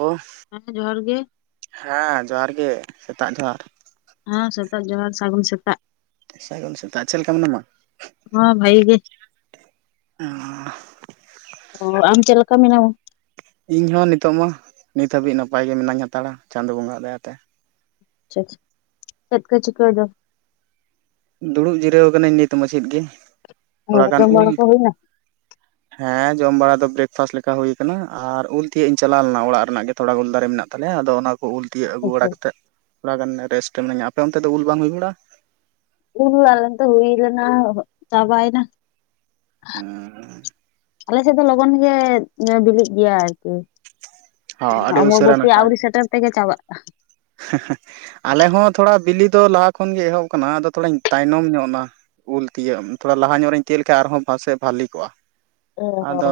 ᱚᱥᱼᱼ ᱮᱸᱜ ᱡᱚᱦᱟᱨ ᱜᱮ᱾ ᱦᱮᱸ ᱡᱚᱦᱟᱨ ᱜᱮ ᱥᱮᱛᱟᱜ ᱡᱚᱦᱟᱨ᱾ ᱦᱟᱸ ᱥᱮᱛᱟᱜ ᱡᱚᱦᱟᱨ ᱥᱟᱜᱩᱱ ᱥᱮᱛᱟᱜ᱾ ᱥᱟᱹᱜᱩᱱ ᱥᱮᱛᱟᱜ ᱪᱮᱜ ᱞᱮᱠᱟ ᱢᱮᱱᱟᱢᱟ? ᱦᱚᱸ ᱵᱷᱟᱜᱤ ᱜᱮ᱾ ᱚᱸᱻ᱾ ᱚᱼ ᱟᱢ ᱪᱮᱜ ᱞᱮᱠᱟ ᱢᱮᱱᱟᱢᱟ? ᱤᱧ ᱦᱚᱸ ᱱᱤᱛᱚᱜ ᱢᱟ ᱱᱤᱛ ᱦᱟᱹᱵᱤᱡ ᱱᱟᱯᱟᱭ ᱜᱮ ᱢᱤᱱᱟᱹᱧ ᱦᱟᱛᱟᱲᱟ ᱪᱟᱸᱫᱚ ᱵᱚᱸᱜᱟ ᱣᱟᱜ ᱫᱟᱭᱟ ᱛᱮ᱾ ᱟᱪᱪᱷᱟ ᱟᱷᱟ ᱪᱮᱫ ᱠᱚ ᱪᱤᱠᱟᱹᱭ ᱫᱚᱢ? ᱫᱩᱲᱩᱵ ᱡᱤᱨᱟᱹᱣ ᱠᱟᱹᱱᱟᱹᱧ ᱱᱤᱛ ᱢᱟᱪᱷᱮᱫ ᱜᱮ ᱚ ᱛᱷᱚᱲᱟ ᱜᱟᱱ ᱡᱚᱢ ᱩᱞᱼᱼ ᱵᱟᱲᱟ ᱠᱚ ᱦᱩᱭᱱᱟ ᱦᱮᱸ ᱡᱚᱢ ᱵᱟᱲᱟ ᱫᱚ ᱵᱽᱨᱮᱠᱯᱷᱟᱥᱴ ᱞᱮᱠᱟ ᱦᱩᱭ ᱠᱟᱱᱟ ᱟᱨ ᱩᱞ ᱛᱤᱭᱟᱹᱜ ᱤᱧ ᱪᱟᱞᱟᱣ ᱞᱮᱱᱟ ᱚᱲᱟᱜ ᱨᱮᱱᱟᱜ ᱜᱮᱼᱼ ᱛᱷᱚᱲᱟ ᱜᱩᱞ ᱫᱟᱨᱮ ᱢᱮᱱᱟᱜ ᱛᱟᱞᱮᱭᱟ ᱟᱫᱚ ᱚᱱᱟᱼᱼ ᱩᱞ ᱛᱤᱭᱟᱹᱜ ᱟᱹᱜᱩ ᱵᱟᱲᱟ ᱠᱟᱛᱮᱜ ᱛᱷᱚᱲᱟ ᱜᱟᱱ ᱨᱮᱥᱴ ᱮᱱᱟᱹᱧ, ᱟᱯᱮ ᱚᱱᱛᱮ ᱫᱚ ᱩᱞ ᱵᱟᱝ ᱦᱩᱭ ᱵᱟᱲᱟᱜ-ᱟ? ᱩᱞ‌ ᱟᱞᱮ ᱫᱚ ᱦᱩᱭ ᱞᱮᱱᱟ ᱪᱟᱵᱟᱭ ᱱᱟ᱾ ᱟᱞᱮ ᱥᱮᱜ ᱫᱚ ᱞᱚᱜᱚᱱ ᱜᱮ ᱵᱤᱞᱤᱜ ᱜᱮᱭᱟ ᱟᱨᱠᱤ᱾ ᱦᱚᱸ ᱩᱸᱻ ᱟᱹᱰᱤ ᱟᱢᱵᱟᱵᱩᱛᱤ ᱟᱣᱨᱤ ᱥᱮᱴᱮᱨ ᱛᱮᱜᱮ ᱪᱟᱵᱟᱜ-ᱟ᱾ ᱦᱮᱸᱦᱮᱸ ᱟᱞᱮ ᱦᱚᱸ ᱛᱷᱚᱲᱟ ᱵᱤᱞᱤ ᱫᱚ ᱞᱟᱦᱟ ᱠᱷᱚᱱ ᱜᱮ ᱮᱦᱚᱵ ᱠᱟᱱᱟ ᱟᱫᱚ ᱛᱷᱚᱲᱟᱧ ᱛᱟᱭᱱᱚᱢ ᱧᱚᱜ ᱱᱟ᱾ ᱩᱞ ᱛᱤᱭᱟᱹᱜ ᱛᱷᱚᱲᱟ ᱞᱟᱦᱟ ᱧᱚᱜ ᱨᱤᱧ ᱛᱤᱭᱟᱹᱜ ᱞᱮᱠᱷᱟᱡ ᱟᱨᱦᱚᱸ ᱵᱷᱟᱞᱤ ᱠᱚᱜ-ᱟ᱾ ᱚ ᱟᱫᱚᱼᱼ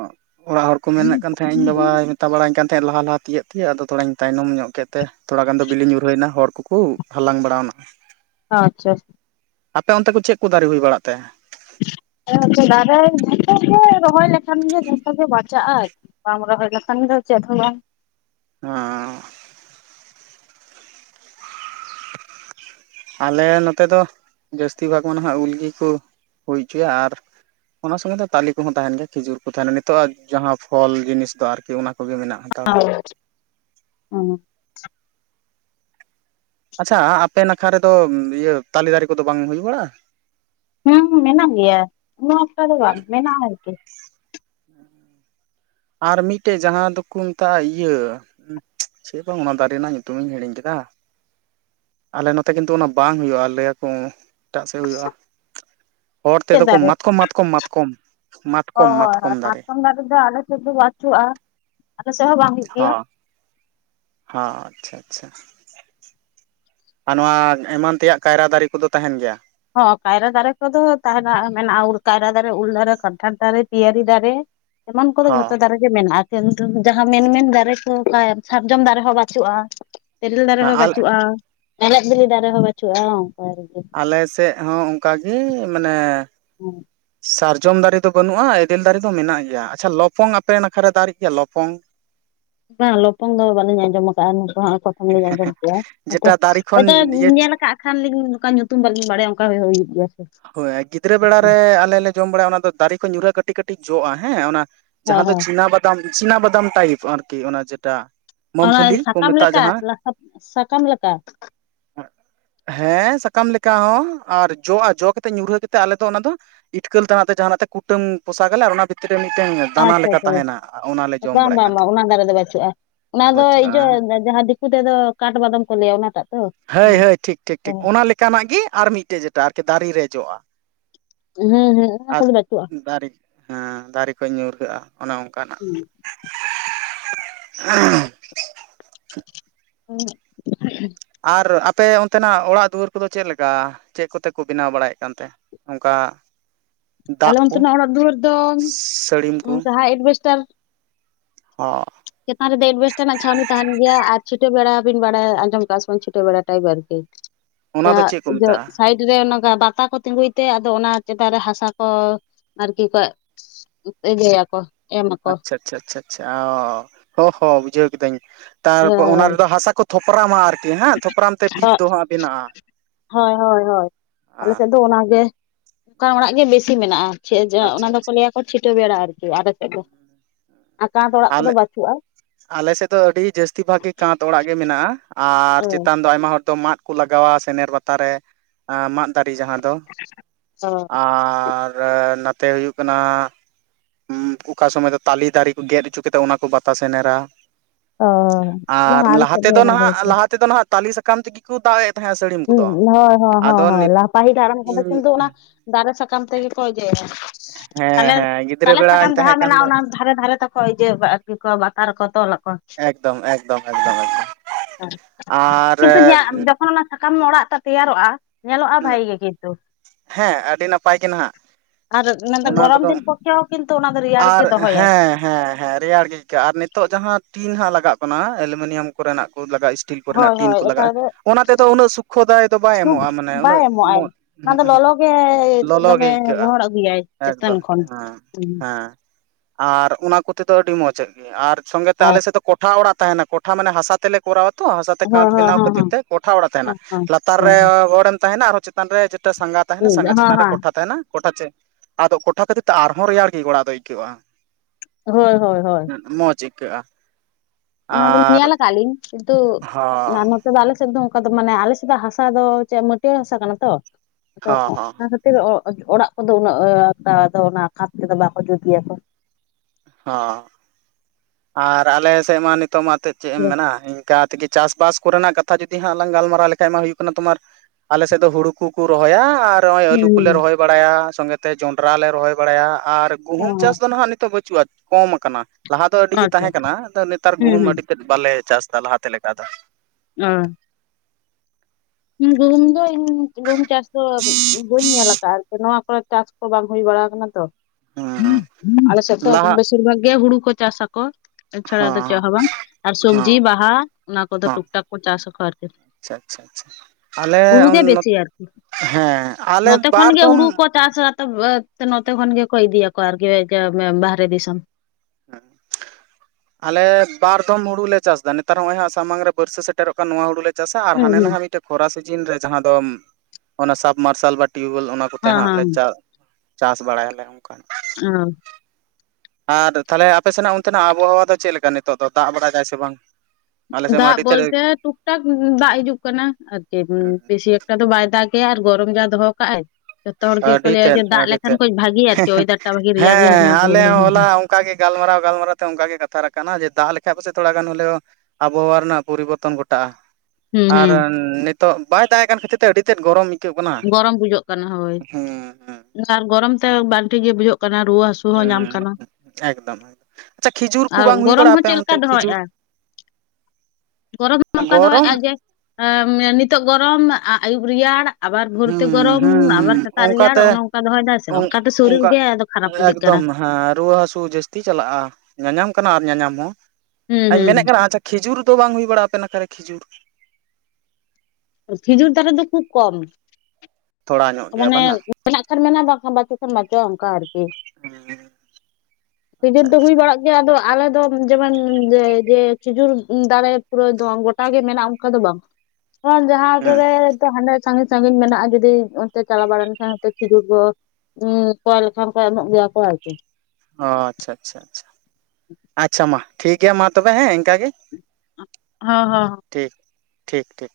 ᱚᱸᱜ ᱚᱲᱟᱜ ᱦᱚᱲ ᱠᱚ ᱢᱮᱱᱮᱜ ᱛᱟᱦᱮᱸᱜ ᱤᱧ ᱵᱟᱵᱟᱭ ᱢᱮᱛᱟ ᱵᱟᱲᱟ ᱣᱟᱹᱧ ᱠᱟᱱ ᱛᱮᱦᱮᱸᱜ ᱞᱟᱦᱟ ᱞᱟᱦᱟ ᱛᱤᱭᱟᱹᱜ᱾ ᱠᱤ‌ ᱟᱫᱚ ᱛᱷᱚᱲᱟᱧ ᱛᱟᱭᱱᱚᱢ ᱧᱚᱜ ᱠᱮᱜ ᱛᱮ ᱛᱷᱚᱲᱟ ᱜᱟᱱ ᱫᱚ ᱵᱤᱞᱤ ᱧᱩᱨᱦᱟᱹᱭ ᱱᱟ ᱦᱚᱲ ᱠᱩᱠᱩ ᱦᱟᱞᱟᱝ ᱵᱟᱲᱟᱣ ᱱᱟ᱾ ᱟᱪᱪᱷᱟ᱾ ᱟᱯᱮ ᱚᱱᱛᱮ ᱠᱚ ᱪᱮᱫ ᱠᱚ ᱫᱟᱨᱮ ᱦᱩᱭ ᱵᱟᱲᱟᱜ ᱛᱮ ᱾ ᱫᱟᱨᱮ ᱡᱷᱚᱛᱚ ᱜᱮ ᱨᱚᱦᱚᱭ ᱞᱮᱠᱷᱟᱱ ᱜᱮ ᱡᱷᱚᱛᱚ ᱜᱮ ᱵᱟᱪᱟᱜ-ᱟ ᱟᱨᱠᱤ ᱵᱟᱢ ᱨᱚᱦᱚᱭ ᱞᱮᱠᱷᱟᱱ ᱫᱚ ᱪᱮᱫ ᱦᱚᱸ ᱵᱟᱝ ᱚᱻ [unintelligible] ᱟᱞᱮ ᱱᱚᱛᱮ ᱫᱚ ᱡᱟᱹᱥᱛᱤ ᱵᱷᱟᱜᱽᱣᱟᱱ ᱦᱟᱸᱜ ᱱᱟᱦᱟᱜ ᱩᱞᱜᱮᱠᱚ ᱦᱩᱭ ᱦᱚᱪᱚᱭᱟ ᱟᱨ ᱚᱱᱟ ᱥᱚᱸᱜᱮ ᱛᱮ ᱛᱟᱞᱮ ᱠᱚᱦᱚᱸ ᱛᱟᱦᱮᱱ ᱜᱮᱭᱟ ᱠᱷᱤᱡᱩᱨ ᱠᱚ ᱛᱟᱦᱮᱱᱟ ᱜᱮ ᱱᱤᱛᱚᱜ ᱡᱟᱦᱟᱸ ᱯᱷᱚᱞ ᱡᱤᱱᱤᱥ ᱫᱚ ᱟᱨᱠᱤ ᱚᱱᱟ ᱠᱚᱜᱮ ᱢᱮᱱᱟᱜ ᱦᱟᱛᱟᱲᱟ [unintelligible] ᱟᱪᱪᱷᱟ ᱟᱯᱮ ᱱᱟᱠᱷᱟ ᱨᱮᱫᱚ ᱤᱭᱟᱹ ᱛᱟᱞᱮ ᱫᱟᱨᱮ ᱠᱚᱫᱚ ᱵᱟᱝ ᱦᱩᱭ ᱵᱟᱲᱟᱜ-ᱟ ᱦᱩᱸᱦᱩᱸ ᱢᱮᱱᱟᱜ ᱜᱮᱭᱟ ᱩᱱᱟᱹᱜ ᱴᱟᱜ ᱫᱚ ᱵᱟᱝ ᱢᱮᱱᱟᱜ-ᱟ ᱟᱨᱠᱤ ᱟᱨ ᱢᱤᱫᱴᱮᱡ ᱡᱟᱦᱟᱸ ᱫᱚᱠᱚ ᱢᱮᱛᱟᱜ-ᱟ ᱤᱭᱟᱹ ᱪᱮᱜ ᱵᱟᱝ ᱚᱱᱟ ᱫᱟᱨᱮ ᱨᱮᱱᱟᱜ ᱧᱩᱛᱩᱢᱤᱧ ᱦᱤᱲᱤᱧ ᱠᱮᱫᱟ ᱟᱞᱮ ᱱᱚᱛᱮ ᱠᱤᱱᱛᱩ ᱚᱱᱟ ᱵᱟᱝ ᱦᱩᱭᱩᱜ-ᱟ ᱞᱟᱹᱭ ᱟᱠᱚ ᱮᱴᱟᱜ ᱥᱮᱫ ᱦᱩᱭᱩᱜ-ᱟ ᱦᱚᱲ ᱛᱮᱫᱚ ᱪᱮᱫ ᱠᱚ ᱫᱟᱨᱮ ᱢᱟᱛᱠᱚᱢ ᱢᱟᱛᱠᱚᱢ ᱢᱟᱛᱠᱚᱢ ᱦᱳᱭ ᱢᱟᱛᱠᱚᱢ ᱢᱟᱛᱠᱚᱢ ᱦᱳᱭ ᱫᱟᱨᱮ ᱢᱟᱠᱚᱢ ᱫᱟᱜ ᱨᱮᱫᱚ ᱟᱞᱮ ᱥᱮᱫ ᱫᱚ ᱵᱟᱹᱪᱩᱜ-ᱟ ᱟᱞᱮ ᱥᱮᱫ ᱦᱚᱸ ᱵᱟᱝ ᱦᱩᱭᱩᱜ ᱜᱮᱭᱟ ᱦᱚᱸ ᱦᱚᱸ ᱟᱪᱪᱷᱟ ᱟᱪᱪᱷᱟ ᱟᱨ ᱱᱚᱣᱟ ᱮᱢᱟᱱ ᱛᱮᱭᱟᱜ ᱠᱟᱭᱨᱟ ᱫᱟᱨᱮ ᱠᱚᱫᱚ ᱛᱟᱦᱮᱱ ᱜᱮᱭᱟ ᱦᱚᱸ ᱠᱟᱭᱨᱟ ᱫᱟᱨᱮ ᱠᱚᱫᱚ ᱛᱟᱦᱮᱱᱟ ᱢᱮᱱᱟᱜ-ᱟ ᱩᱞ ᱠᱟᱭᱨᱟ ᱫᱟᱨᱮ ᱩᱞ ᱫᱟᱨᱮ ᱠᱟᱱᱴᱷᱟᱲ ᱫᱟᱨᱮ ᱯᱮᱤᱭᱟᱨᱤ ᱫᱟᱨᱮ ᱮᱢᱟᱱ ᱠᱚᱫᱚ ᱡᱚᱛᱚ ᱦᱚᱸ ᱫᱟᱨᱮ ᱜᱮ ᱢᱮᱱᱟᱜ-ᱟ ᱠᱤᱱᱛᱩ ᱡᱟᱦᱟᱸ ᱢᱮᱱᱢᱮᱱ ᱫᱟᱨᱮ ᱠᱚᱠ ᱥᱟᱨᱡᱚᱢ ᱫᱟᱨᱮ ᱦᱚᱸ ᱵᱟᱹᱪᱩᱜ-ᱟ ᱛᱮᱨᱮᱞ ᱫᱟᱨᱮ ᱦᱮᱸ ᱦᱚᱸ ᱟᱞᱮ ᱵᱪᱩᱜ-ᱟ ᱢᱮᱨᱫ ᱵᱤᱞᱤ ᱫᱟᱨᱮ ᱦᱚᱸ ᱵᱪᱩᱜ-ᱟ ᱚᱱᱠᱟ ᱟᱞᱮᱥᱮᱫ ᱦᱚᱸ ᱚᱱᱠᱟᱜᱮ ᱢᱟᱱᱮ [unintelligible] ᱥᱟᱨᱡᱚᱢ ᱫᱟᱨᱮ ᱫᱚ ᱵᱟᱹᱱᱩᱜ-ᱟ ᱮᱫᱮᱞ ᱫᱟᱨᱮ ᱫᱚ ᱢᱮᱱᱟᱜ ᱜᱮᱭᱟ ᱟᱪᱪᱷᱟ ᱞᱚᱯᱚᱝ ᱟᱯᱮ ᱱᱟᱠᱷᱟ ᱫᱟᱨᱮᱜ ᱜᱮᱭᱟ ᱞᱚᱯᱚᱝ ᱵᱟᱝ ᱞᱚᱯᱚᱱ ᱫᱚ ᱵᱟᱞᱤᱧ ᱟᱡᱚᱢ ᱠᱟᱫᱟ ᱞᱩᱭᱞᱟᱹ ᱟᱸᱡᱚᱡ ᱠᱮᱟ ᱡᱮᱴᱟ ᱫᱟᱨᱮ ᱠᱷᱚᱱ ᱦᱚᱭᱛᱚ ᱤᱭᱟᱹ ᱧᱮᱞ ᱠᱟᱜ ᱵᱟ ᱠᱷᱟᱱᱞᱤᱧ ᱱᱚᱱᱠᱟ ᱧᱩᱛᱩᱢ ᱵᱟᱹᱞᱤᱧ ᱵᱟᱲᱟᱭᱟ ᱚᱱᱠᱟ ᱦᱩᱭᱩᱜ ᱜᱮᱭᱟ ᱥᱮ ᱦᱳᱭ ᱜᱤᱫᱽᱨᱟᱹ ᱵᱮᱲᱟᱟᱨᱮ ᱟᱞᱮᱞ ᱞᱮ ᱡᱚᱢ ᱵᱟᱲᱟᱭᱟ ᱚᱱᱟ ᱫᱚ ᱫᱟᱨᱮ ᱠᱚ ᱧᱩᱨᱦᱟᱹᱜ-ᱟ ᱠᱟᱹᱴᱤᱡ ᱠᱟᱹᱴᱤᱡ ᱡᱚᱜ-ᱟ ᱦᱮᱸ ᱚᱱᱟ ᱦᱳᱭ ᱡᱟᱦᱟᱸ ᱫᱚ ᱦᱳᱭ ᱪᱤᱱᱟ ᱵᱟᱫᱟᱢ ᱪᱤᱱᱟ ᱵᱟᱫᱟᱢ ᱴᱟᱭᱤᱯ ᱟᱨᱠᱤ ᱚᱱᱟ ᱡᱮᱴᱟ ᱚᱱᱟ ᱢᱩᱢᱯᱷᱚᱞᱤ ᱠᱚ ᱥᱟᱠᱟᱢ ᱢᱮᱛᱟᱜᱼᱟ ᱞᱮᱠᱟ ᱡᱟᱦᱟᱸ ᱥᱟᱠᱟᱢ ᱞᱮᱠᱟ ᱦᱮᱸ ᱥᱟᱠᱟᱢ ᱞᱮᱠᱟ ᱦᱚᱸ ᱟᱨ ᱡᱚᱜ-ᱟ ᱡᱚ ᱠᱟᱛᱮ ᱧᱩᱨᱦᱟᱹ ᱠᱟᱛᱮ ᱟᱞᱮ ᱫᱚ ᱚᱱᱟ ᱫᱚ ᱤᱴᱠᱟᱹᱞ ᱛᱟᱱᱟᱜ ᱛᱮ ᱡᱟᱦᱟ ᱛᱮ ᱠᱩᱴᱟᱹᱢ ᱯᱚᱥᱟᱜ ᱟᱞᱞᱮ ᱚᱱᱟ ᱵᱷᱤᱛᱨᱤ ᱨᱮ ᱢᱤᱫᱴᱮᱱ ᱟᱪᱪᱷᱟ ᱟᱪᱪᱷᱟ ᱵᱟᱝ ᱵᱟᱝ ᱛᱟᱦᱮᱸᱫ ᱚᱱᱟ ᱫᱟᱨᱮ ᱫᱚ ᱵᱟᱹᱪᱩᱜ-ᱟ ᱚᱱᱟ ᱫᱚ ᱵᱟᱹᱪᱩᱜᱼᱟ ᱤᱭᱟᱹ ᱡᱟᱦᱟᱸ ᱫᱤᱠᱩ ᱛᱮᱫᱚ ᱠᱟᱴ ᱵᱟᱫᱚᱢ ᱠᱚ ᱞᱟᱹᱭᱟ ᱚᱱᱟᱴᱟᱜ ᱛᱚ ᱦᱳᱭ ᱦᱮᱸ ᱦᱳᱭ ᱴᱷᱤᱠ ᱴᱷᱤᱠ ᱴᱷᱤᱠ ᱚᱱᱟ ᱞᱮᱠᱟᱱᱟᱜ ᱜᱮ ᱟᱨ ᱢᱤᱫᱴᱮᱡ ᱡᱮᱴᱟ ᱟᱨᱠᱤ ᱫᱟᱨᱮ ᱨᱮ ᱡᱚᱜ-ᱟ [unintelligible] ᱟᱨ ᱠᱚᱫᱚ ᱵᱟᱹᱪᱩᱜᱼᱟ ᱫᱟᱨᱮ ᱦᱮᱸ ᱫᱟᱨᱮ ᱠᱷᱚ ᱧᱩᱨᱦᱟᱹᱜ-ᱟ ᱚᱱᱮ ᱚᱱᱠᱟᱱᱟᱜ ᱦᱮᱸ, [inaudible] [unintelligible] ᱟᱨ ᱟᱯᱮ ᱚᱱᱛᱮᱱᱟᱜ ᱚᱲᱟᱜ ᱫᱩᱣᱟᱹᱨ ᱠᱚᱫᱚ ᱪᱮᱫ ᱞᱮᱠᱟ ᱪᱮᱫ ᱠᱚᱛᱮ ᱠᱚ ᱵᱮᱱᱟᱣ ᱵᱟᱲᱟᱭᱮᱫ ᱠᱟᱱᱛᱮ ᱚᱱᱠᱟ ᱫᱟᱜ ᱟᱞᱮ ᱠᱚ ᱚᱱᱛᱮᱱᱟᱜ ᱚᱲᱟᱜ ᱫᱩᱣᱟᱹᱨ ᱫᱚ ᱥᱟᱹᱲᱤᱢ ᱠᱚ ᱡᱟᱦᱟᱸ ᱮᱰᱵᱮᱥᱴᱟᱨ ᱚ ᱪᱮᱛᱟᱱ ᱨᱮᱫᱚ ᱮᱴᱵᱮᱥᱴᱟ ᱪᱷᱟᱣᱤ ᱛᱟᱦᱮᱱ ᱜᱮᱭᱟ ᱟᱨ ᱪᱷᱤᱴᱟᱹᱣ ᱵᱮᱲᱟ ᱵᱤᱱ ᱵᱟᱲᱟᱭ ᱟᱸᱡᱚᱢ ᱠᱟᱜ ᱥᱮ ᱵᱟᱝ ᱪᱷᱤᱴᱟᱹ ᱵᱮᱲᱟ ᱴᱟᱭᱤᱯ ᱟᱨᱠᱤ ᱚᱱᱟ ᱫᱚ ᱪᱮᱫ ᱠᱚ ᱡᱟᱦᱟᱸ [unintelligible] ᱢᱮᱛᱟᱜᱼᱟ? ᱥᱟᱭᱤᱴ ᱵᱟᱛᱟ ᱠᱚ ᱛᱤᱸᱜᱩᱭ ᱛᱮ ᱟᱫᱚ ᱚᱱᱟ ᱪᱮᱛᱟᱱ ᱨᱮ ᱦᱟᱥᱟ ᱠᱚ ᱟᱨᱠᱤ ᱤᱭᱟᱹᱭ [unintelligible] ᱠᱚ ᱮᱢ ᱟᱠᱚ ᱟᱪᱪᱷᱟ ᱟᱪᱪᱷᱟ ᱚ ᱦᱚᱸ ᱵᱩᱡᱷᱟᱹᱣ ᱠᱤᱫᱟᱹᱧ ᱛᱟᱨᱯᱚᱨ ᱚᱱᱟ ᱨᱮᱫᱚ ᱦᱟᱥᱟ ᱠᱚ ᱛᱷᱚᱯᱨᱟᱢᱟ ᱟᱨᱠᱤ ᱦᱮᱸ ᱛᱷᱯᱨᱟᱢ ᱛᱮ ᱵᱤᱛ ᱫᱚ ᱦᱟᱸᱜ ᱵᱮᱱᱟᱜ-ᱟ ᱦᱳᱭ ᱦᱳᱭ ᱦᱳᱭ ᱟᱞᱮ ᱥᱮᱫ ᱫᱚ ᱚᱱᱟᱜᱮ ᱚᱠᱟᱱ ᱚᱲᱟᱜ ᱜᱮ ᱵᱮᱥᱤ ᱢᱮᱱᱟᱜ-ᱟ ᱪᱮᱜ ᱡᱮ ᱟᱪᱪᱷᱟ ᱚᱱᱟ ᱫᱚ ᱠᱚ ᱟᱪᱪᱷᱟ ᱞᱟᱹᱭᱟ ᱠᱚ ᱪᱷᱤᱴᱟᱹ ᱵᱮᱲᱟ ᱟᱨᱠᱤ ᱟᱫᱚ ᱛᱮᱫ ᱫᱚ᱾ ᱟᱻ ᱠᱟᱸᱛ ᱚᱲᱟᱜ ᱠᱚ ᱫᱚ ᱵᱟᱹᱪᱩᱜ-ᱟ? ᱟᱞ ᱥᱮᱫ ᱫᱚ ᱟᱹᱰᱤ ᱡᱟᱹᱥᱛᱤ ᱵᱷᱟᱜ ᱜᱮ ᱠᱟᱸᱛ ᱚᱲᱟᱜ ᱜᱮ ᱢᱮᱱᱟᱜ-ᱟ ᱟᱨ ᱚ ᱪᱮᱛᱟᱱ ᱫᱚ ᱟᱭᱢᱟ ᱦᱚᱲ ᱫᱚ ᱢᱟᱫ᱾ ᱠᱩ ᱞᱟᱜᱟᱣᱟ ᱥᱮᱱᱮᱨ ᱵᱟᱛᱟ ᱨᱮ ᱢᱟᱫ ᱫᱟᱨᱤ ᱡᱟᱦᱟᱸ ᱫᱚ᱾ [unintelligible] ᱟᱻᱨ ᱱᱟᱛᱮ ᱦᱩᱭᱩᱜ ᱠᱟᱱᱟ ᱩᱠᱟ ᱥᱚᱢᱚᱭ ᱫᱚ ᱛᱟᱞᱤ ᱫᱟᱨᱤ ᱠᱩ ᱜᱮᱫ ᱩᱪᱚ ᱠᱟᱛᱮᱫ ᱚᱱᱟ ᱠᱚ ᱵᱟᱛᱟ ᱥᱮᱱᱮᱨᱟ᱾ ᱟᱨ ᱵᱟᱝ ᱟᱞᱮ ᱞᱟᱦᱟ ᱥᱮᱫ ᱛᱮ ᱫᱚ ᱚᱱᱟ ᱱᱟᱦᱟᱜ ᱵᱟᱹᱪᱩᱜᱼᱟ ᱞᱟᱦᱟ ᱛᱮ ᱫᱚ ᱱᱟᱦᱱᱟᱜ ᱛᱟᱞᱮ ᱥᱟᱠᱟᱢ ᱛᱤᱜᱤ ᱠᱩ ᱫᱟᱜ ᱮᱜ ᱦᱩᱸ ᱦᱩᱸ ᱦᱚᱸ ᱦᱚᱸ ᱞᱟᱦᱟ ᱯᱟᱦᱤᱞᱟᱜ ᱟᱨᱟᱢ ᱠᱚ ᱫᱚ ᱤᱧ ᱠᱤᱱᱛᱩ ᱚᱱᱟ ᱫᱟᱨᱮ ᱥᱟᱠᱟᱢ ᱛᱮ ᱜᱮ ᱠᱚ ᱤᱭᱟᱹᱭᱟ ᱦᱮᱸ ᱦᱟᱱᱮ ᱦᱮᱸ ᱜᱤᱫᱽᱨᱟᱹ ᱛᱟᱞᱮ ᱵᱮᱲᱟᱧ ᱥᱟᱠᱟᱢ ᱛᱟᱦᱮᱸ ᱡᱟᱦᱟᱸ ᱠᱟᱱ ᱢᱮᱱᱟᱜ-ᱟ ᱫᱚ ᱚᱱᱟ ᱫᱷᱟᱨᱮ ᱫᱷᱟᱨᱮ ᱛᱮᱠᱚ ᱤᱡᱟᱹ ᱵᱟ ᱟᱨᱠᱤ ᱠᱚ ᱵᱟᱛᱟ ᱨᱮ ᱠᱚ ᱛᱚᱞᱟᱠᱚ᱾ ᱮᱠᱫᱚᱢ ᱮᱠᱫᱚᱢ ᱮᱠᱫᱚᱢ ᱮᱠᱫᱚᱢ ᱟᱨ ᱠᱤᱱᱛᱩ ᱧᱟᱸ ᱡᱚᱠᱷᱚᱱ ᱚᱱᱟ ᱥᱟᱠᱟᱢ ᱚᱲᱟᱜ ᱴᱟᱜ ᱛᱮᱭᱟᱨᱚᱜ-ᱟ ᱧᱮᱞᱚᱜ-ᱟ ᱦᱩᱸ ᱵᱷᱟᱜᱤ ᱜᱮ ᱠᱤᱱᱛᱩ᱾ ᱦᱮᱸ ᱟᱹᱰᱤ ᱱᱟᱯᱟᱭ ᱜᱮ ᱱᱟᱦᱟᱜ᱾ ᱟᱨ ᱢᱮᱱᱫᱟ ᱚᱱᱟ ᱜᱚᱨᱚᱢ ᱠᱚᱫᱚ ᱫᱤᱱ ᱯᱚᱠᱠᱷᱮ ᱦᱚᱸ ᱠᱤᱱᱛᱩ ᱚᱱᱟ ᱫᱚ ᱨᱮᱭᱟᱨ ᱜᱮ ᱟᱨ ᱫᱚᱦᱚᱭᱟᱭ᱾ ᱦᱮᱸ ᱦᱮᱸ ᱦᱮᱸ ᱨᱮᱭᱟᱲ ᱜᱮ ᱤᱹᱭᱠᱟᱹᱜ-ᱟ ᱟᱨ ᱱᱤᱛᱚᱜ ᱡᱟᱦᱟᱸ ᱴᱤᱱ ᱦᱟᱜ ᱞᱟᱜᱟᱜ ᱠᱟᱱᱟ ᱮᱞᱳᱢᱤᱱᱤᱭᱟᱢ ᱠᱚᱨᱮᱱᱟᱜ ᱠᱩ ᱞᱟᱜᱟᱜ-ᱟ ᱤᱥᱴᱤᱞ ᱠᱚᱨᱮᱱᱟᱜ ᱦᱳᱭ ᱴᱤᱱ ᱦᱳᱭ ᱠᱩ ᱮᱠᱟᱞ ᱞᱟᱜᱟᱜ-ᱟ ᱜᱮ ᱚᱱᱟ ᱛᱮ ᱫᱚ ᱩᱱᱟᱹᱜ ᱥᱩᱠᱠᱷᱚ ᱫᱟᱭ ᱫᱚ ᱵᱟᱭ ᱥᱩᱯ ᱮᱢᱚᱜ-ᱟ ᱢᱟᱱᱮ ᱵᱟᱭ ᱩᱱᱟᱹᱜ ᱮᱢᱚᱜᱼᱟᱭ ᱢᱚᱸᱫ ᱚᱱᱟ ᱫᱚ [unintelligible] ᱞᱚᱞᱚ ᱜᱮ ᱞᱚᱞᱚᱜ ᱫᱚᱢᱮ ᱜᱮ ᱟᱹᱭᱠᱟᱹᱜ-ᱟ ᱜᱚᱦᱚᱲ ᱟᱹᱜᱩᱭᱟᱭ ᱪᱮᱛᱟᱱ ᱮᱠᱫᱚᱢ ᱠᱷᱚᱱ ᱦᱮᱸ᱾ ᱦᱮᱸ, ᱟᱨ ᱚᱱᱟ ᱠᱚ ᱛᱮ ᱫᱚ ᱟᱹᱰᱤ ᱢᱚᱡᱽ ᱮᱜ-ᱜᱮ ᱟᱨ ᱥᱚᱸᱜᱮ ᱛᱮ ᱟᱨ ᱟᱞᱮ ᱥᱮᱫ ᱫᱚ ᱠᱚᱴᱷᱟ ᱚᱲᱟᱜ ᱛᱟᱦᱮᱱᱟ ᱠᱚᱴᱷᱟ ᱢᱟᱱᱮ ᱦᱟᱥᱟ ᱛᱮᱞᱮ ᱠᱚᱨᱟᱣᱟᱛᱚ ᱦᱟᱥᱟ ᱛᱮ ᱦᱚᱸ ᱠᱟᱸᱛ ᱦᱚᱸ ᱵᱮᱱᱟᱣ ᱦᱚᱸ ᱠᱷᱟᱹᱛᱤᱨ ᱦᱚᱸ ᱛᱮ ᱠᱚᱴᱷᱟ ᱚᱲᱟ ᱛᱟᱦᱮᱱᱟ ᱦᱚᱸ ᱦᱚᱸ ᱞᱟᱛᱟᱨ ᱦᱚᱸ ᱨᱮ ᱦᱚᱲᱮᱢ ᱛᱟᱦᱮᱱᱟ ᱟᱨᱦᱚᱸ ᱪᱮᱛᱟᱱ ᱨᱮ ᱡᱮᱴᱟ ᱥᱟᱸᱜᱟ ᱛᱟᱦᱮᱱᱟ ᱥᱟᱸᱜᱟ ᱪᱮᱛᱟᱱ ᱨᱮ ᱦᱚᱸ ᱠᱴᱷᱟ ᱛᱟᱦᱮᱱᱟ ᱠᱚᱴᱷᱟ ᱪᱮᱜ ᱟᱫᱚ ᱠᱚᱴᱷᱟ ᱠᱷᱟᱹᱛᱤᱨ ᱛᱮ ᱟᱨᱦᱚᱸ ᱨᱮᱭᱟᱲ ᱜᱮ ᱚᱲᱟᱜ ᱫᱚ ᱟᱹᱭᱠᱟᱹᱜ-ᱟ ᱦᱳᱭ ᱦᱳᱭ ᱦᱳᱭ ᱢᱚᱸᱡᱽ ᱟᱹᱭ ᱠᱟᱹᱜ-ᱟ᱾ ᱚᱱᱟ ᱫᱚᱞᱤᱧ ᱧᱮᱞ ᱟᱠᱟᱜ-ᱟᱞᱤᱧ ᱠᱤᱱᱛᱩ ᱦᱚᱸ [unintelligible] ᱛᱚᱵᱮ ᱟᱞᱮ ᱥᱮᱫ ᱫᱚ ᱚᱝᱠᱟ ᱫᱚ ᱢᱟᱱᱮ ᱟᱞᱮ ᱥᱮᱫ ᱫᱚ ᱦᱟᱥᱟ ᱫᱚ ᱪᱮᱜ ᱢᱟᱹᱴᱭᱟᱹᱲ ᱦᱟᱥᱟ ᱠᱟᱱᱟ ᱛᱚ ᱟᱫᱚ ᱦᱚᱸ ᱦᱚᱸ ᱚᱱᱟ ᱠᱷᱟᱹᱛᱤ ᱛᱤᱨ ᱚᱸ ᱚᱲᱟᱜ ᱠᱚ ᱫᱚ ᱩᱱᱟᱹᱜ ᱠᱟ ᱫᱚ ᱚᱱᱟ ᱠᱟᱸᱫ ᱛᱮ ᱫᱚ ᱵᱟᱠᱚ ᱡᱩᱫ ᱜᱮᱭᱟ ᱠᱚ᱾ ᱦᱚ ᱟᱨ ᱟᱞᱮ ᱥᱮᱜ ᱢᱟ ᱱᱤᱛᱚᱜ ᱢᱟᱛᱚ ᱪᱮᱜ ᱮᱢ ᱦᱩᱸ ᱢᱮᱱᱟ ᱤᱧ ᱠᱟᱛᱮ ᱜᱮ ᱪᱟᱥ-ᱵᱟᱥ ᱠᱚᱨᱮ ᱱᱟᱜ ᱠᱟᱛᱷᱟ ᱡᱩᱫᱤ ᱦᱟᱸᱜ ᱞᱟᱝ ᱜᱟᱞᱢᱟᱨᱟᱣ ᱞᱮᱠᱷᱟᱡ ᱢᱟ ᱦᱩᱭᱩᱜ ᱠᱟᱱᱟ ᱛᱳᱢᱟᱨ ᱟᱞᱮ ᱥᱮᱫ ᱫᱚ ᱦᱩᱲᱩ ᱠᱩ ᱠᱩ ᱨᱚᱦᱚᱭᱟ ᱟᱨ ᱱᱚᱜ-ᱚᱭ ᱟᱹᱞᱩ ᱠᱚ ᱞᱮ ᱦᱩᱸ ᱨᱚᱦᱚᱭ ᱵᱟᱲᱟᱭᱟ ᱥᱚᱸᱜᱮ ᱛᱮ ᱡᱚᱸᱰᱨᱟ ᱞᱮ ᱨᱚᱦᱚᱭ ᱵᱟᱲᱟᱭᱟ ᱟᱨ ᱚ ᱜᱩᱦᱩᱢ ᱪᱟᱥ ᱫᱚ ᱱᱟᱦᱟᱜ ᱱᱤᱛᱚᱜ ᱪᱩᱜ-ᱟ ᱠᱚᱢ ᱠᱟᱱᱟ ᱞᱟᱦᱟ ᱫᱚ ᱟᱹᱰᱤ ᱜᱮ ᱟᱪᱪᱷᱟ ᱛᱟᱦᱮᱸ ᱠᱟᱱᱟ ᱟᱫᱚ ᱱᱮᱛᱟᱨ ᱦᱩᱸ ᱜᱩᱦᱩᱢ ᱦᱩᱸ ᱟᱹᱰᱤ ᱛᱮᱫ ᱵᱟᱞᱮ ᱪᱟᱥ ᱫᱟ ᱞᱟᱦᱟ ᱛᱮ ᱞᱮᱠᱟ ᱫᱚ᱾ ᱚ ᱜᱩᱦᱩᱢ ᱫᱚ ᱤᱧ ᱜᱩᱦᱩᱢ ᱪᱟᱥ ᱫᱚ ᱵᱟᱹᱧ ᱧᱮᱞ ᱟᱠᱟᱜ-ᱟ ᱟᱨᱠᱤ ᱱᱚᱣᱟ ᱴᱟᱪ ᱠᱚ ᱵᱟᱝ ᱦᱩᱭ ᱵᱟᱲᱟᱣ ᱠᱟᱱᱟ ᱛᱚ ᱦᱮᱸ ᱟᱞᱮ ᱥᱮᱜ ᱫᱚ ᱵᱮᱥ ᱞᱟᱦᱟ ᱵᱤᱥᱤᱨ ᱵᱷᱟᱜ ᱜᱮ ᱦᱩᱲᱩ ᱠᱚ ᱪᱟᱥ ᱟᱠᱚ᱾ ᱪᱷᱟᱲᱟ ᱫᱚ ᱪᱮᱜ ᱦᱚᱸ ᱵᱟᱝ ᱟᱨ ᱦᱚᱸ ᱥᱚᱵᱽᱡᱤ ᱵᱟᱦᱟ ᱚᱱᱟ ᱠᱚ ᱫᱚ ᱦᱚᱸ ᱴᱩᱠ-ᱴᱟᱠ ᱠᱚ ᱪᱟᱥ ᱟᱠᱚ ᱟᱨ ᱠᱤ᱾ ᱟᱪᱪᱷᱟ ᱟᱪᱪᱷᱟ ᱟᱪᱪᱷᱟ ᱟᱞᱮ ᱚᱸᱱ ᱱᱚᱛ ᱵᱮᱥᱤ ᱟᱨᱠᱤ ᱦᱮᱸ᱾ ᱟᱞᱮ ᱱᱚᱛᱮ ᱠᱷᱚᱱ ᱵᱟᱨ ᱜᱮ ᱦᱩᱲᱩ ᱫᱚᱢ ᱠᱚ ᱪᱟᱥᱟ ᱛᱚ ᱱᱚᱛᱮ ᱠᱷᱚᱱ ᱜᱮ ᱠᱚ ᱤᱫᱤᱭᱟ ᱠᱚ ᱟᱨ ᱠᱤ ᱵᱟᱦᱨᱮ ᱫᱤᱥᱚᱢ [unintelligible] ᱟᱞᱮ ᱵᱟᱨ ᱫᱚᱢ ᱦᱩᱲᱩ ᱞᱮ ᱪᱟᱥ ᱫᱟ ᱱᱮᱛᱟᱨ ᱦᱚᱜ-ᱚᱭ ᱦᱟᱸ ᱥᱟᱢᱟᱝ ᱨᱮ ᱵᱟᱹᱨᱥᱟᱹ ᱥᱮᱴᱮᱨᱚᱜ ᱠᱟᱱ ᱱᱚᱣᱟ ᱦᱩᱲᱩ ᱞᱮ ᱪᱟᱥᱟ ᱟᱨ ᱦᱩᱸ ᱦᱟᱱᱮ ᱦᱩᱸ ᱱᱟᱦᱟᱜ ᱢᱤᱜᱴᱮᱜ ᱠᱷᱚᱨᱟ ᱥᱤᱡᱤᱱ ᱨᱮ, ᱡᱟᱦᱟᱸ ᱫᱚᱢ ᱚᱱᱟ ᱥᱟᱵ ᱢᱟᱨᱥᱟᱞ ᱵᱟ ᱴᱤᱭᱩᱵᱮᱞ ᱚᱱᱟ ᱠᱚ ᱛᱮ ᱦᱟᱸᱜ ᱞᱮ ᱦᱮᱸ ᱪᱟ ᱪᱟᱥ ᱵᱟᱲᱟᱭᱟᱞᱮ ᱚᱝᱠᱟ᱾ ᱩᱸ, ᱟᱨ ᱛᱷᱟᱞᱮ ᱟᱯᱮ ᱥᱮᱱᱟᱜ ᱚᱱᱛᱮᱱᱟᱜ ᱟᱵᱚᱦᱟᱣᱟ ᱫᱚ ᱪᱮᱜ ᱞᱮᱠᱟ ᱱᱤᱛᱚᱜ ᱫᱚ, ᱫᱟᱜ ᱵᱟᱲᱟᱭ ᱫᱟᱭ ᱥᱮ ᱵᱟᱝ? ᱟᱞᱮ ᱥᱮᱫ ᱢᱟ ᱫᱟᱜ ᱟᱹᱰᱤ ᱛᱮᱫ ᱵᱳᱞᱛᱮ ᱴᱩᱠ ᱦᱚᱴᱟᱠ ᱫᱟᱜ ᱦᱤᱡᱩᱜ ᱠᱟᱱᱟ ᱟᱨᱠᱤ ᱵᱤᱥᱤ ᱮᱠᱴᱟ ᱫᱚ ᱵᱟᱭ ᱫᱟᱜᱮ ᱟᱭᱟ ᱟᱨ ᱜᱚᱨᱚᱢ ᱡᱟ ᱫᱚᱦᱚ ᱟᱠᱟᱜ-ᱟᱭ᱾ ᱟᱹᱰᱤ ᱛᱮᱫ ᱟᱹᱰᱤ ᱛᱮᱜ ᱵᱷᱟᱜᱤ ᱟᱨᱠᱤ ᱦᱮᱸ-ᱦᱮᱸ ᱚᱭᱮᱫᱟᱨ ᱴᱟᱜ ᱵᱷᱟᱜᱤ ᱨᱮᱭᱟᱲ ᱨᱮᱭᱟᱲ ᱦᱮᱸᱻ ᱧᱚᱜ ᱟᱞᱮ ᱫᱚᱦᱚᱭᱟᱭ ᱶᱚ ᱦᱚᱞᱟ ᱚᱝ ᱚᱱᱠᱟ ᱜᱮ ᱜᱟᱞᱢᱟᱨᱟᱣ ᱜᱟᱞᱢᱟᱨᱟᱣ ᱛᱮ ᱚᱱᱠᱟ ᱜᱮ ᱠᱟᱛᱟ ᱨᱟᱠᱟ ᱠᱟᱱᱟ ᱡᱮ ᱫᱟᱜ ᱞᱮᱠᱟᱱ ᱟᱯᱮ ᱥᱮᱱ ᱛᱷᱚᱲᱟ ᱜᱟᱱᱮ [unintelligible] ᱟᱵᱚᱦᱟᱣᱟ ᱨᱮᱱᱟᱜ ᱯᱚᱨᱤᱵᱚᱨᱛᱚᱱ ᱜᱷᱚᱴᱟᱜ-ᱟ ᱦᱩᱸ ᱟᱨ ᱦᱩᱸ ᱱᱤᱛᱚᱜ ᱵᱟᱭ ᱫᱟᱜ ᱮᱫ ᱠᱷᱟᱹᱛᱤᱨ ᱛᱮ ᱟᱹᱰᱤ ᱛᱮᱫ ᱜᱚᱨᱚᱢ ᱟᱹᱭᱠᱟᱹᱜ ᱠᱟᱱᱟ ᱜᱚᱨᱚᱢ ᱵᱩᱡᱷᱟᱹᱜ ᱠᱟᱱᱟ ᱦᱳᱭ ᱦᱮᱸ ᱦᱮᱸ ᱟᱨ ᱜᱚᱨᱚᱢ ᱛᱮ ᱵᱟᱝ ᱴᱷᱤᱠ ᱜᱮ ᱵᱩᱡᱷᱟᱹᱜ ᱠᱟᱱᱟ ᱨᱩᱣᱟᱹ ᱦᱟᱹᱥᱩ [unintelligible] ᱦᱚᱸ ᱧᱟᱢ ᱦᱮᱸ ᱠᱟᱱᱟ ᱮᱠᱫᱚᱢ ᱟᱪᱪᱷᱟ ᱠᱷᱤᱡᱩᱨ ᱠᱚ ᱟᱨ ᱵᱟᱝ ᱦᱩᱭ ᱜᱚᱨᱚᱢ ᱵᱟᱲᱟᱜ-ᱟ ᱦᱚᱸ ᱟᱯᱮ ᱪᱮᱫ ᱚᱱᱛᱮ ᱞᱮᱠᱟ ᱠᱷᱤᱡᱩᱨ ᱫᱚᱦᱚᱭᱮᱜᱼᱟ ᱜᱚᱨᱚᱢ ᱦᱚᱸ ᱱᱚᱝᱠᱟ ᱜᱚᱨᱚᱢ ᱫᱚᱦᱚᱭᱮᱫᱼᱟ ᱡᱮ ᱱᱤᱛᱳᱜ ᱜᱚᱨᱚᱢ ᱟᱹᱭᱩᱵ ᱨᱮᱭᱟᱲ ᱟᱵᱟᱨ ᱵᱷᱳᱨᱛᱮ ᱦᱩᱸ ᱦᱩᱸ ᱜᱚᱨᱚᱢ ᱟᱵᱟᱨ ᱦᱩᱸ ᱥᱮᱛᱟᱜ ᱨᱮᱭᱟᱲ ᱚᱱᱠᱟᱛᱮ ᱚᱱᱮ ᱚᱱᱠᱟ ᱫᱚᱦᱚᱭᱮᱫᱟ ᱥᱮ ᱚᱱᱠᱟᱛᱮ ᱥᱚᱨᱤᱨ ᱚᱱᱠᱟ ᱜᱮ ᱠᱷᱟᱨᱟᱯ ᱤᱫᱤᱜ ᱠᱟᱱᱟ ᱮᱠᱫᱚᱢ ᱦᱮᱸ ᱨᱩᱣᱟ ᱦᱟᱥᱩ ᱡᱟᱥ ᱛᱤ ᱪᱟᱞᱟᱜᱼᱟ ᱧᱟᱧᱟᱢ ᱠᱟᱱᱟ ᱟᱨ ᱧᱟᱧᱟᱢ ᱦᱚᱸ ᱦᱩᱸ ᱟᱧ ᱦᱩᱸ ᱢᱮᱱᱮᱫ ᱠᱟᱱᱟ ᱟᱪᱪᱷᱟ ᱠᱷᱮᱡᱩᱨ ᱫᱚ ᱵᱟᱝ ᱦᱩᱭ ᱵᱟᱲᱟ-ᱟ ᱟᱯᱮ ᱱᱟᱠᱷᱟᱨᱮ ᱠᱷᱮᱡᱩᱨ ᱠᱷᱤᱡᱩᱨ ᱫᱟᱨᱮ ᱫᱚ ᱠᱷᱩᱵ ᱠᱚᱢ ᱛᱷᱚᱲᱟ ᱧᱚᱜ ᱜᱮᱭᱟ ᱢᱟᱱᱮ ᱵᱟᱝᱟ ᱢᱮᱱᱟᱜ ᱠᱷᱟᱱ ᱢᱮᱱᱟ ᱵᱟᱝᱠᱷᱟᱱ ᱵᱟᱪᱩ ᱠᱷᱟᱱ ᱵᱟᱪᱚᱜᱼᱟ ᱚᱱᱠᱟ ᱟᱨᱠᱤ ᱦᱩᱸ ᱠᱷᱤᱡᱩᱨ ᱟᱪᱪᱷᱟ ᱫᱚ ᱦᱩᱭ ᱟᱪᱪᱷᱟ ᱵᱟᱲᱟᱜ ᱜᱮ ᱟᱫᱚ ᱟᱞᱮ ᱫᱚ ᱡᱮᱢᱚᱱ ᱡᱮ ᱡᱮ ᱠᱷᱤᱡᱩᱨ ᱫᱟᱨᱮ ᱯᱩᱨᱟᱹ ᱫᱚ ᱜᱚᱴ ᱜᱚᱴᱟ ᱜᱮ ᱢᱮᱱᱟᱜᱼᱟ ᱚᱱᱠᱟ ᱫᱚ ᱵᱟᱝ ᱡᱟᱦᱟᱸ ᱦᱮᱸ ᱨᱮ ᱦᱟᱸᱰᱮ ᱥᱟᱺᱜᱤᱧ ᱥᱟᱺᱜᱤᱧ ᱢᱮᱱᱟᱜᱼᱟ ᱡᱩᱫᱤ ᱪᱟᱞᱟᱣ ᱵᱟᱲᱟ ᱞᱮᱱᱠᱷᱟᱱ ᱠᱷᱤᱡᱩᱨ ᱠᱚᱭ ᱞᱮᱠᱷᱟᱱ ᱠᱚ ᱮᱢᱚᱜ ᱜᱮᱭᱟ ᱠᱚ ᱟᱨᱠᱤ ᱚ ᱟᱪᱪᱷᱟ ᱟᱪᱪᱷᱟ ᱟᱪᱪᱷᱟ ᱟᱪᱪᱷᱟ ᱢᱟ ᱴᱷᱤᱠ ᱜᱮᱭᱟ ᱢᱟ ᱛᱚᱵᱮ ᱦᱮᱸ ᱤᱱᱠᱟ ᱜᱮ ᱦᱚ ᱦᱚ ᱴᱷᱤᱠ ᱴᱷᱤᱠ ᱴᱷᱤᱠ